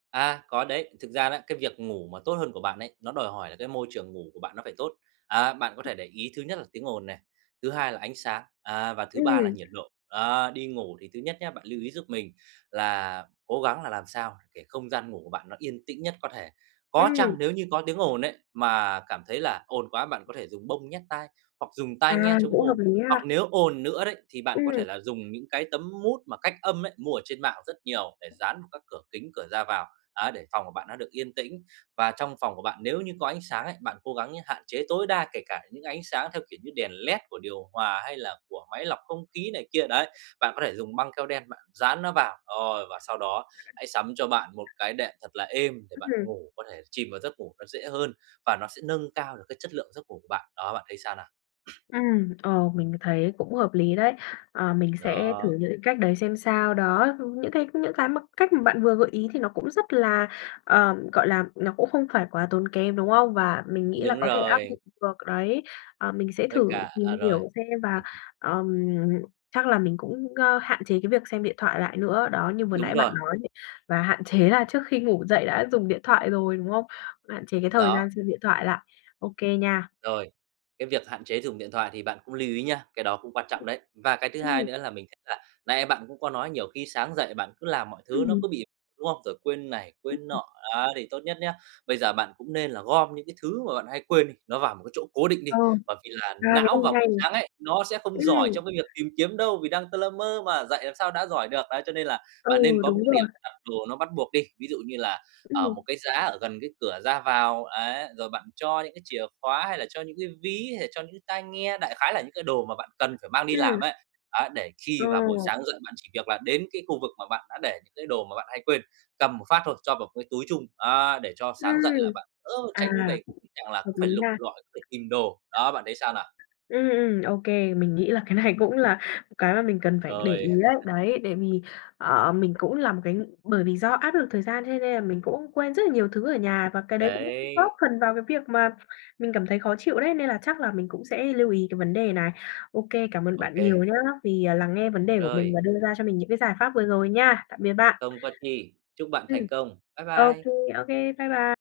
À, có đấy, thực ra đó cái việc ngủ mà tốt hơn của bạn ấy, nó đòi hỏi là cái môi trường ngủ của bạn nó phải tốt, à, bạn có thể để ý thứ nhất là tiếng ồn này, thứ hai là ánh sáng, à, và thứ ba là Ừm. nhiệt độ, á. Đi ngủ thì thứ nhất nhá, bạn lưu ý giúp mình là cố gắng là làm sao để không gian ngủ của bạn nó yên tĩnh nhất có thể, có Ừm. chăng nếu như có tiếng ồn ấy, mà cảm thấy là ồn quá bạn có thể dùng bông nhét tai hoặc dùng tai nghe À, chống cũng hợp ồn. lý Hoặc ha. nếu ồn nữa đấy thì bạn có Ừm. thể là dùng những cái tấm mút mà cách âm ấy, mua ở trên mạng rất nhiều để dán vào các cửa kính, cửa ra vào, á, để phòng của bạn nó được yên tĩnh. Và trong phòng của bạn nếu như có ánh sáng ấy, bạn cố gắng nhá, hạn chế tối đa kể cả những ánh sáng theo kiểu như đèn led của điều hòa hay là của máy lọc không khí này kia, đấy. Bạn có thể dùng băng keo đen bạn dán nó vào, ôi, và sau đó hãy sắm cho bạn một cái đệm thật là êm để Ừm bạn hưm. ngủ, có thể chìm vào giấc ngủ nó dễ hơn và nó sẽ nâng cao được cái chất lượng giấc ngủ của bạn, đó, bạn thấy sao nào? Ừm, ờ, mình thấy cũng hợp lý đấy. À, mình sẽ thử Đó. những cái cách đấy xem sao, đó, ưm, những cái những cái mà cách mà bạn vừa gợi ý thì nó cũng rất là, ờ, gọi là, nó cũng không phải quá tốn kém, đúng không? Và mình nghĩ là Đúng có thể áp rồi. dụng được đấy, à, mình sẽ Với thử cả à, tìm rồi. hiểu xem và, ờm, chắc là mình cũng, ơ, hạn chế cái việc xem điện thoại lại nữa. Đó, như vừa Đúng nãy bạn rồi. nói ấy, và hạn chế là trước khi ngủ dậy đã dùng điện thoại rồi, đúng không? Hạn chế cái thời gian Đó. xem điện thoại lại, OK nha. Rồi, cái việc hạn chế dùng điện thoại thì bạn cũng lưu ý nha, cái đó cũng quan trọng đấy. Và cái thứ hai Ừm. nữa là mình thấy là nãy bạn cũng có nói nhiều khi sáng dậy bạn cứ làm mọi thứ nó Ừm. cứ bị đúng không? Rồi quên này quên Ừm. nọ, á, thì tốt nhất nhá, bây giờ bạn cũng nên là gom những cái thứ mà bạn hay quên đi, nó vào một cái chỗ cố định đi. Ờ. Bởi vì là À não cái vào này hay. buổi sáng ấy, nó sẽ không giỏi Ừm. trong cái việc tìm kiếm đâu vì đang tơ lơ mơ mà, dậy làm sao đã giỏi được, đấy, cho nên là bạn nên Ừ, có một đúng cái điểm rồi. đặt đồ nó bắt buộc đi. Ví dụ như là, ờ, Ừm. một cái giá ở gần cái cửa ra vào, ấy, rồi bạn cho những cái chìa khóa hay là cho những cái ví, hay là cho những cái tai nghe, đại khái là những cái đồ mà bạn cần phải mang đi làm Ừm. ấy, ấy, để khi Ờ. vào buổi sáng dậy bạn chỉ việc là đến cái khu vực mà bạn đã để những cái đồ mà bạn hay quên, cầm một phát thôi, cho vào cái túi chung, á, để cho sáng dậy Ừm, là bạn, ơ, tránh về à, cái tình trạng là hợp cứ lý phải lục nha. lọi phải tìm đồ. Đó, bạn thấy sao nào? Ừm, ừm, OK, mình nghĩ là cái này cũng là cái mà mình cần phải để ý Rồi. ấy, đấy, tại vì, ờ, mình cũng là một cái ng bởi vì do áp lực thời gian cho nên là mình cũng quên rất là nhiều thứ ở nhà và cái đấy cũng góp Đấy. phần vào cái việc mà mình cảm thấy khó chịu đấy, nên là chắc là mình cũng sẽ lưu ý cái vấn đề này. OK, cảm ơn bạn OK. nhiều nhá vì, à, lắng nghe vấn đề của mình Rồi. và đưa ra cho mình những cái giải pháp vừa rồi nha, tạm biệt bạn. Không có chi, chúc bạn Ừm, thành công, bye OK, bye. OK, bye bye.